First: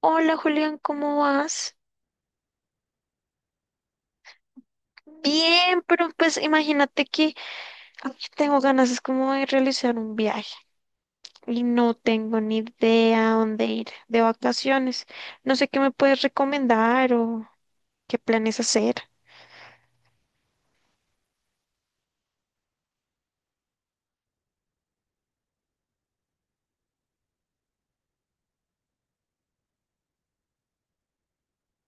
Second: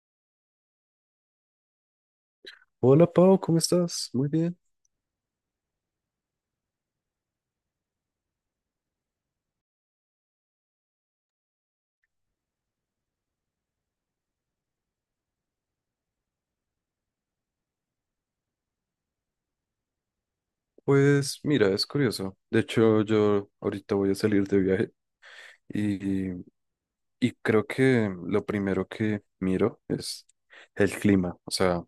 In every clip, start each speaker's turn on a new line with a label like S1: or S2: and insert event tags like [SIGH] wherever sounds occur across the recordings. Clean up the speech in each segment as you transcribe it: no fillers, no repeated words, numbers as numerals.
S1: Hola Julián, ¿cómo vas?
S2: Hola Pau, ¿cómo estás? Muy bien.
S1: Bien, pero pues imagínate que ay, tengo ganas, es como de realizar un viaje y no tengo ni idea a dónde ir de vacaciones. No sé qué me puedes recomendar o qué planes hacer.
S2: Pues mira, es curioso. De hecho, yo ahorita voy a salir de viaje y, y creo que lo primero que miro es el clima. O sea,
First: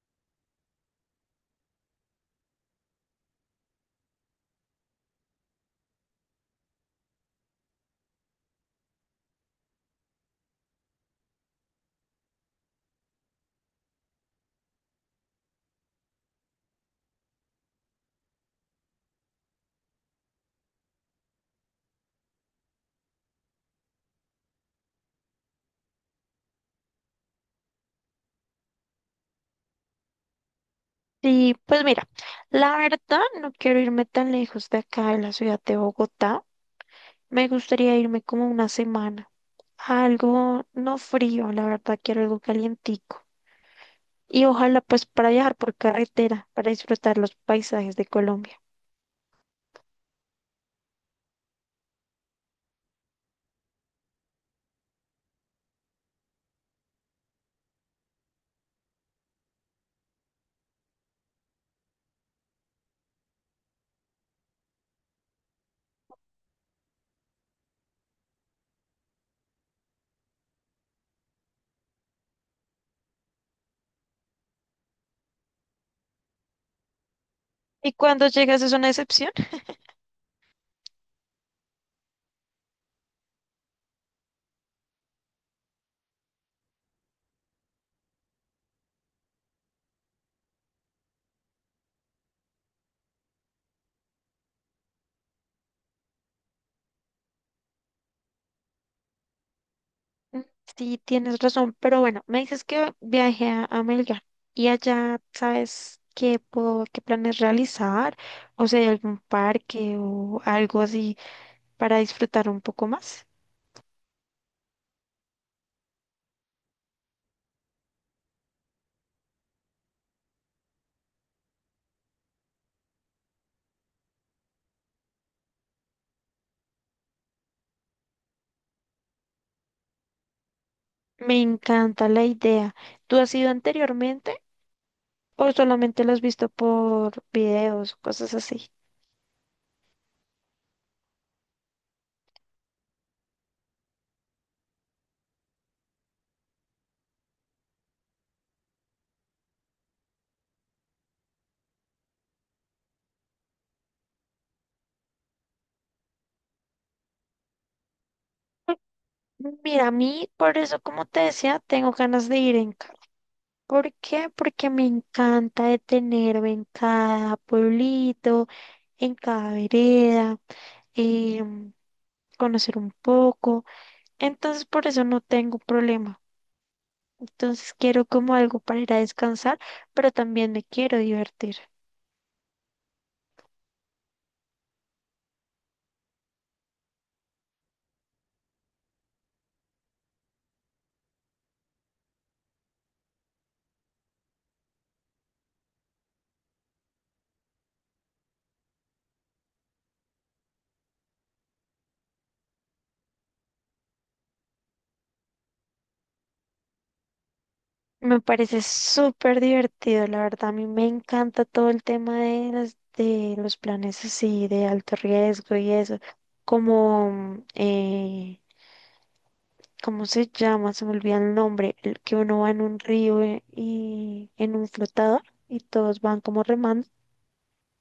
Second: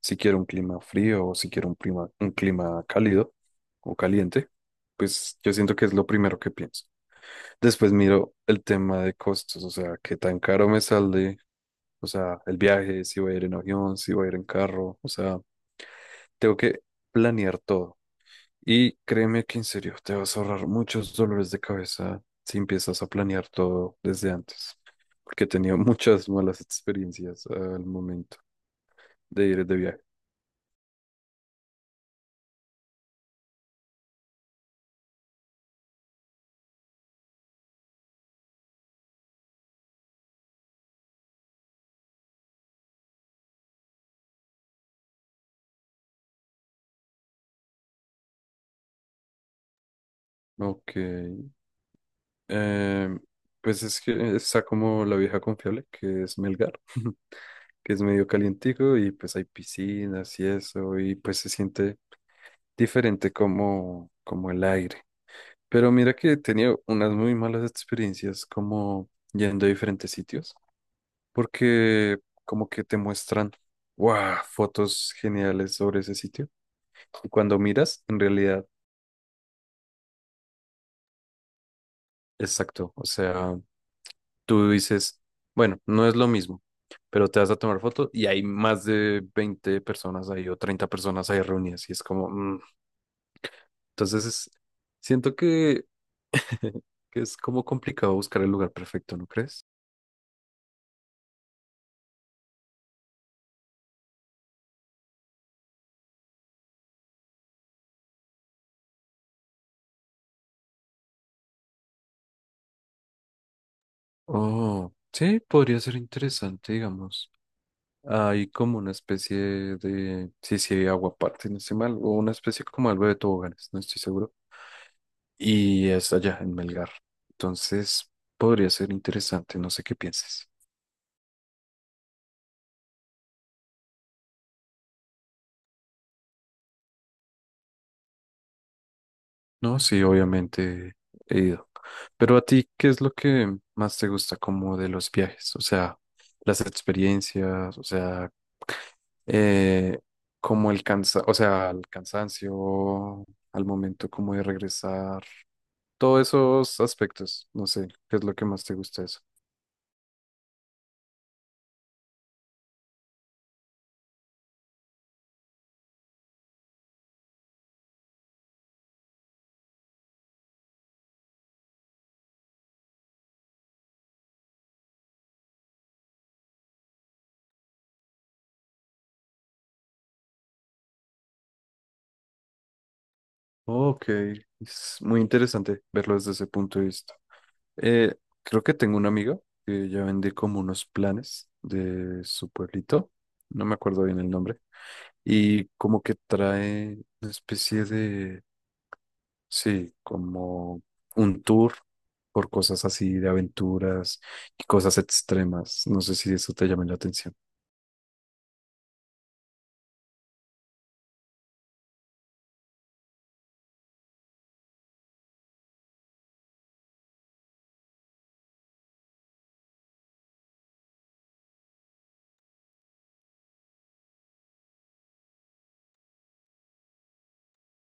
S2: si quiero un clima frío o si quiero un clima cálido o caliente, pues yo siento que es lo primero que pienso. Después miro el tema de costos, o sea, qué tan caro me sale, o sea, el viaje, si voy a ir en avión, si voy a ir en carro, o sea, tengo que planear todo. Y créeme que en serio te vas a ahorrar muchos dolores de cabeza si empiezas a planear todo desde antes, porque he tenido [LAUGHS] muchas malas experiencias al momento de ir de viaje.
S1: Y pues mira, la verdad no quiero irme tan lejos de acá, de la ciudad de Bogotá. Me gustaría irme como una semana, algo no frío, la verdad quiero algo calientico. Y ojalá pues para viajar por carretera, para disfrutar los paisajes de Colombia.
S2: Ok, em, pues es que está como la vieja confiable, que es Melgar, [LAUGHS] que es medio calientico y pues hay piscinas y eso, y pues se siente diferente como, como el aire. Pero mira que he tenido unas muy malas experiencias como yendo a diferentes sitios. Porque como que te muestran, wow, fotos geniales sobre ese sitio. Y cuando
S1: Y
S2: miras, en
S1: cuando llegas
S2: realidad,
S1: es una excepción.
S2: exacto, o sea, tú dices, bueno, no es lo mismo, pero te vas a tomar foto y hay más de 20 personas ahí o 30 personas ahí reunidas y es como, Entonces es- siento que, [LAUGHS] que es como complicado buscar el lugar perfecto, ¿no crees?
S1: Mm, sí, tienes razón, pero bueno, me dices que viaje a Melgar y allá sabes qué planes realizar, o sea, algún parque o algo así para disfrutar un poco más.
S2: Oh, sí, podría ser interesante, digamos. Hay como una especie de, sí, sí, hay agua aguaparte, no estoy mal, o una especie como algo de toboganes, no estoy seguro. Y es allá, en Melgar. Entonces, podría ser interesante, no sé qué pienses.
S1: Me encanta la idea. ¿Tú has ido anteriormente o solamente lo has visto por videos, o cosas así?
S2: No, sí, obviamente he ido. Pero a ti, ¿qué es lo que más te gusta como de los viajes? O sea, las experiencias, o sea, eh, como o sea, el cansancio, al momento como de regresar. Todos esos aspectos, no sé, ¿qué es lo que más te gusta de eso?
S1: Mira, a mí, por eso, como te decía, tengo ganas de ir en carro. ¿Por qué? Porque me encanta detenerme en cada pueblito, en cada vereda, em, conocer un poco. Entonces por eso no tengo problema. Entonces quiero como algo para ir a descansar, pero también me quiero divertir.
S2: Ok, es muy interesante verlo desde ese punto de vista. Eh, creo que tengo una amiga que ella vende como unos planes de su pueblito, no me acuerdo bien el nombre, y como que trae una especie de, sí, como un tour por cosas así de aventuras y cosas extremas. No sé si eso te llama la atención.
S1: Me parece súper divertido, la verdad. A mí me encanta todo el tema de las, de los planes así de alto riesgo y eso, como ¿cómo se llama? Se me olvida el nombre, el que uno va en un río y en un flotador y todos van como remando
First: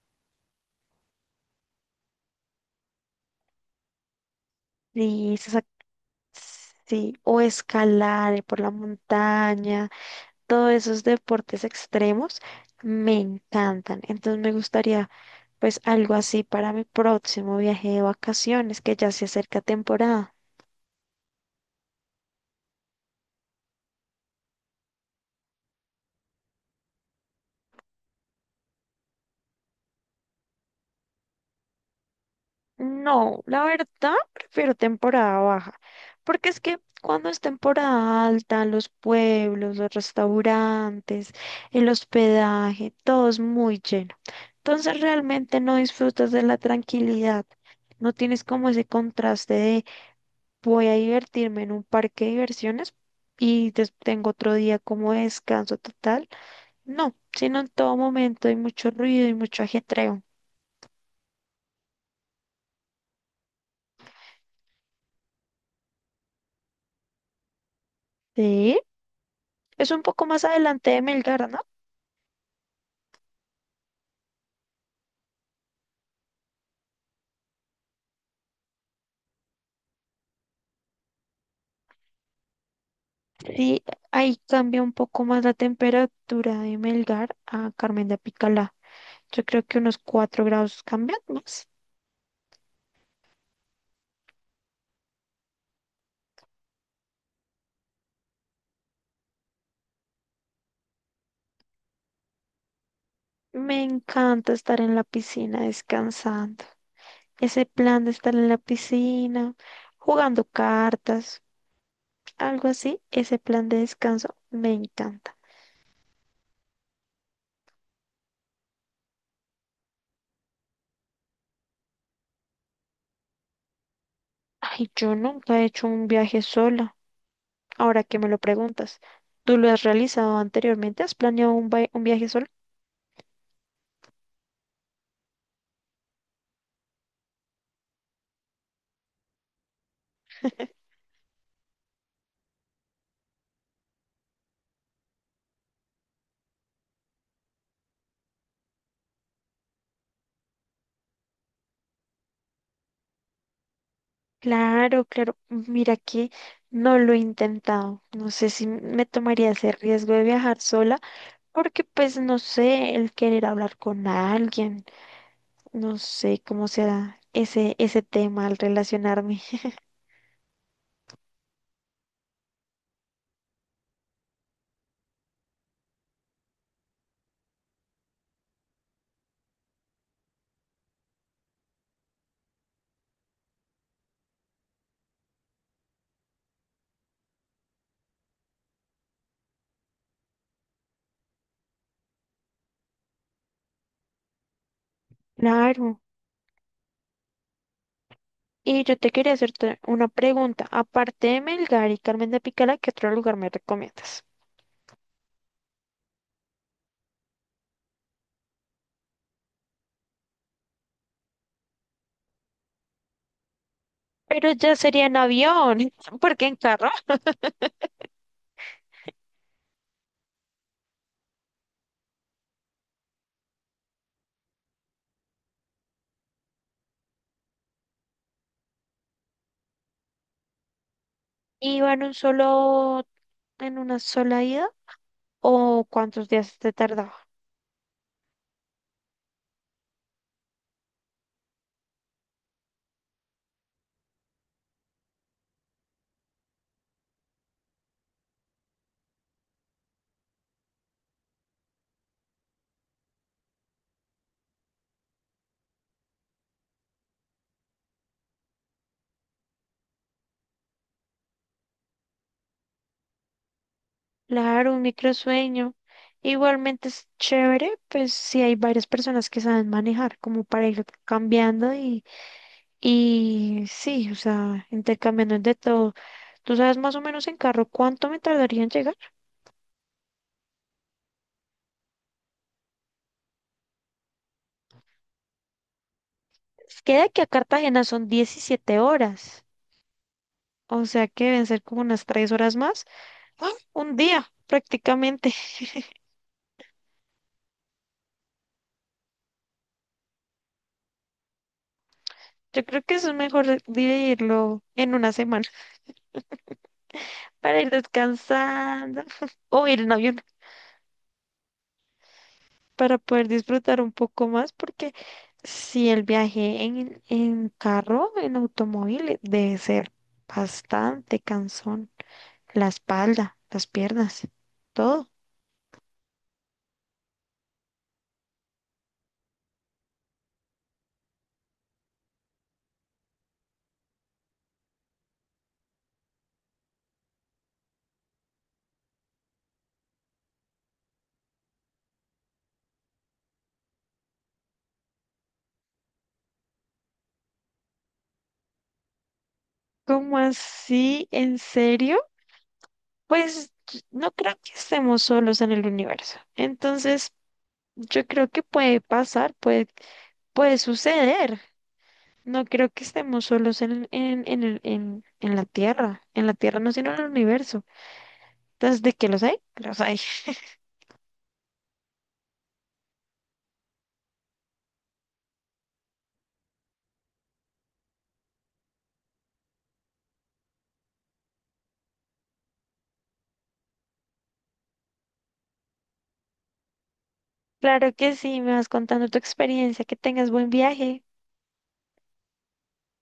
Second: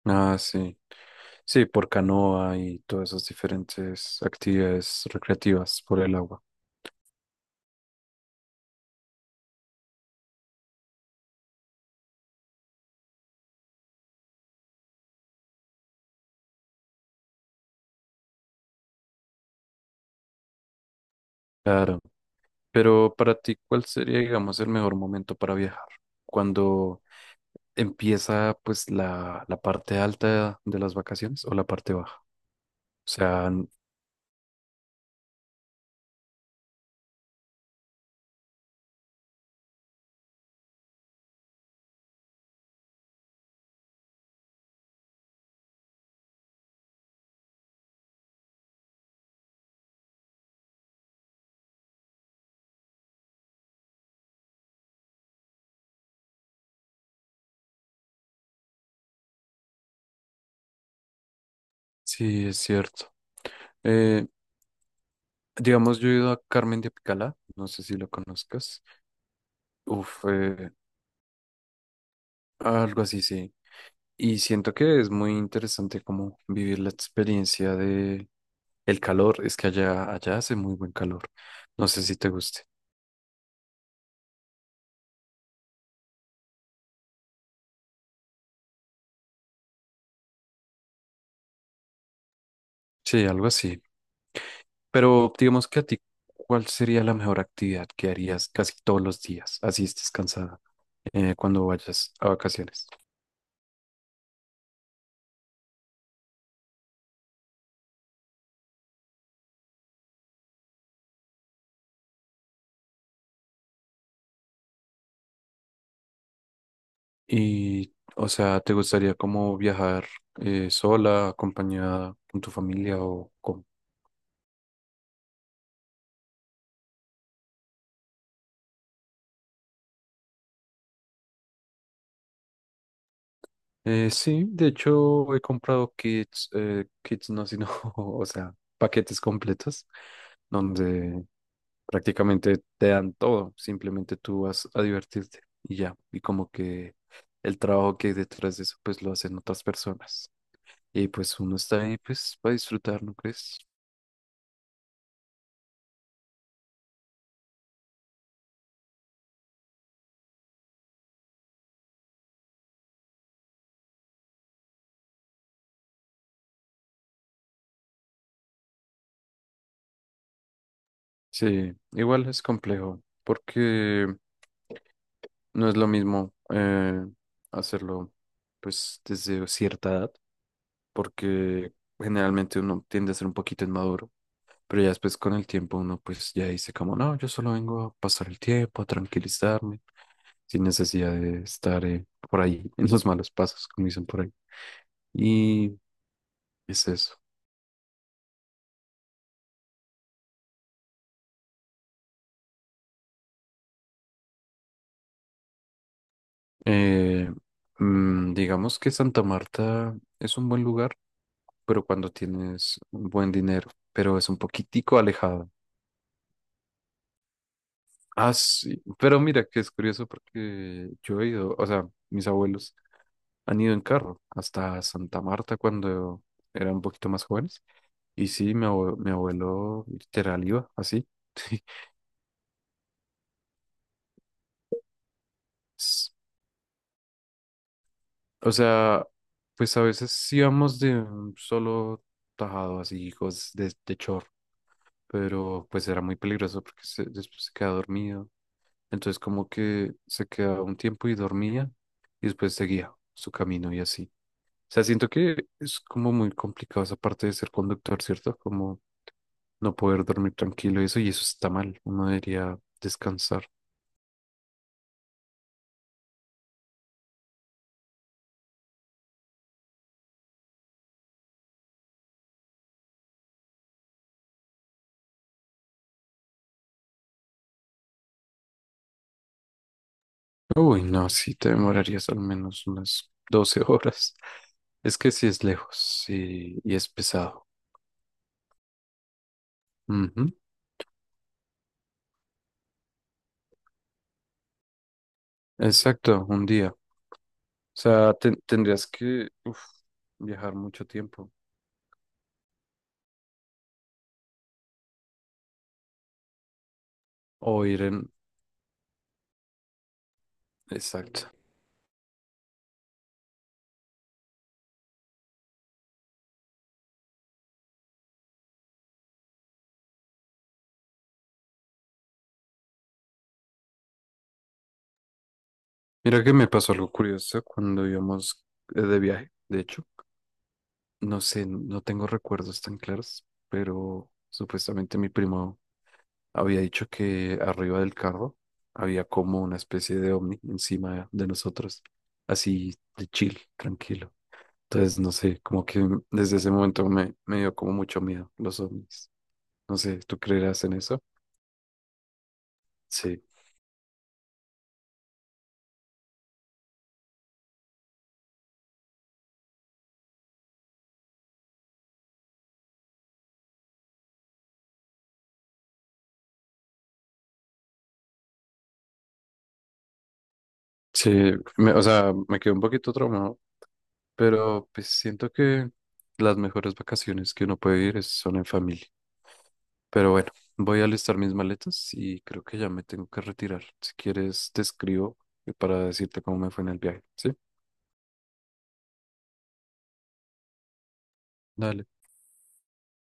S2: Ah, sí. Sí, por canoa y todas esas diferentes actividades
S1: y se sac-
S2: recreativas por el agua.
S1: sí, o escalar por la montaña, todos esos deportes extremos me encantan. Entonces me gustaría pues algo así para mi próximo viaje de vacaciones que ya se acerca temporada.
S2: Claro. Pero para ti, ¿cuál sería, digamos, el mejor momento para viajar? ¿Cuando empieza, pues, la parte alta de las vacaciones o la parte baja? O
S1: No,
S2: sea,
S1: la
S2: n-
S1: verdad prefiero temporada baja, porque es que cuando es temporada alta, los pueblos, los restaurantes, el hospedaje, todo es muy lleno. Entonces realmente no disfrutas de la tranquilidad, no tienes como ese contraste de voy a divertirme en un parque de diversiones y tengo otro día como descanso total. No, sino en todo momento hay mucho ruido y mucho ajetreo.
S2: sí, es cierto. Eh, digamos, yo he ido a Carmen de Apicalá, no sé si lo
S1: Sí,
S2: conozcas.
S1: es un
S2: Uf,
S1: poco más
S2: eh,
S1: adelante de Melgar, ¿no?
S2: algo así, sí. Y siento que es muy interesante como vivir la experiencia. El calor, es que allá hace muy buen calor. No sé si te guste.
S1: Sí, ahí cambia un poco más la temperatura de Melgar a Carmen de Apicalá. Yo creo que unos 4 grados cambian más.
S2: Sí, algo así. Pero digamos que a ti, ¿cuál sería la mejor actividad que harías casi todos los días? Así estés cansada cuando vayas a vacaciones.
S1: Me encanta estar en la piscina descansando. Ese plan de estar en la piscina, jugando cartas, algo así, ese plan de descanso me encanta.
S2: Y, o sea, ¿te gustaría como viajar sola, acompañada con tu familia o con...
S1: Ay, yo nunca he hecho un viaje sola. Ahora que me lo preguntas, ¿tú lo has realizado anteriormente? ¿Has planeado un viaje sola?
S2: Sí, de hecho he comprado kits, kits no, sino, [LAUGHS] o sea, paquetes completos donde prácticamente te dan todo, simplemente tú vas a divertirte y ya. Y como que el trabajo que hay detrás de eso, pues lo hacen otras personas. Y pues uno está ahí, pues, para disfrutar, ¿no crees?
S1: Claro, claro. Mira que no lo he intentado. No sé si me tomaría ese riesgo de viajar sola, porque pues no sé, el querer hablar con alguien, no sé cómo será ese tema al relacionarme. [LAUGHS]
S2: Sí, igual es complejo, porque no es lo mismo hacerlo, pues, desde cierta edad, porque generalmente uno tiende a ser un poquito inmaduro. Pero ya después con el tiempo uno pues ya dice como, no, yo solo vengo a pasar el tiempo, a tranquilizarme, sin necesidad de estar por ahí en los malos pasos, como dicen por ahí. Y
S1: Claro.
S2: es eso.
S1: Y yo te quería hacerte una pregunta. Aparte de Melgar y Carmen de Picala, ¿qué otro lugar me recomiendas?
S2: Eh, digamos que Santa Marta es un buen lugar, pero cuando tienes un buen dinero, pero es un
S1: Pero ya
S2: poquitico
S1: sería en
S2: alejado.
S1: avión, [LAUGHS] porque en carro
S2: Ah, sí, pero mira que es curioso porque yo he ido, o sea, mis abuelos han ido en carro hasta Santa Marta cuando eran un poquito más jóvenes. Y sí, mi abuelo literal iba así.
S1: iba en un solo, en una sola ida, ¿o cuántos días te tardaba?
S2: O sea, pues a veces íbamos de un solo tajado, así, hijos de chor, pero pues era muy peligroso porque después se quedaba dormido. Entonces como que se quedaba un tiempo y dormía y después seguía su camino y así. O sea, siento que es como muy complicado esa parte de ser conductor, ¿cierto? Como no poder dormir tranquilo y eso está mal. Uno debería descansar.
S1: Claro, un microsueño. Igualmente es chévere, pues si hay varias personas que saben manejar, como para ir cambiando y sí, o sea, intercambiando de todo. ¿Tú sabes más o menos en carro cuánto me tardaría en llegar?
S2: Uy, no, sí, te demorarías al menos unas 12 [LAUGHS] horas. Es que sí es lejos y
S1: Es
S2: es
S1: que de aquí a
S2: pesado.
S1: Cartagena son 17 horas,
S2: Ujú.
S1: o sea que deben ser como unas 3 horas más. ¡Ah! Un día, prácticamente. [LAUGHS]
S2: Exacto, un día. O sea, tendrías que uf, viajar mucho tiempo
S1: Yo creo que eso es mejor dividirlo en una semana para
S2: o
S1: ir
S2: ir en...
S1: descansando [LAUGHS] o ir en avión.
S2: Exacto.
S1: Para poder disfrutar un poco más, porque si el viaje en carro, en automóvil, debe ser bastante cansón. La espalda, las piernas, todo.
S2: Mira que me pasó algo curioso cuando íbamos de viaje, de hecho. No sé, no tengo recuerdos tan claros, pero supuestamente mi primo había dicho que arriba del carro había como una especie de ovni encima de nosotros, así de chill, tranquilo. Entonces, no sé, como que desde ese momento me dio como mucho miedo los ovnis. No sé, ¿tú
S1: ¿Cómo
S2: creerás en eso?
S1: así? ¿En serio?
S2: Sí.
S1: Pues no creo que estemos solos en el universo. Entonces, yo creo que puede pasar, puede suceder. No creo que estemos solos en la Tierra. En la Tierra no, sino en el universo. Entonces de qué los hay, los hay.
S2: Sí, o sea, me quedé un poquito traumado, pero pues siento que las mejores vacaciones que uno puede ir son en familia. Pero bueno, voy a alistar mis maletas y creo que ya me tengo que retirar. Si quieres, te escribo para decirte cómo me fue en el viaje, ¿sí?
S1: Claro que sí, me vas contando tu experiencia, que tengas buen viaje.
S2: Dale.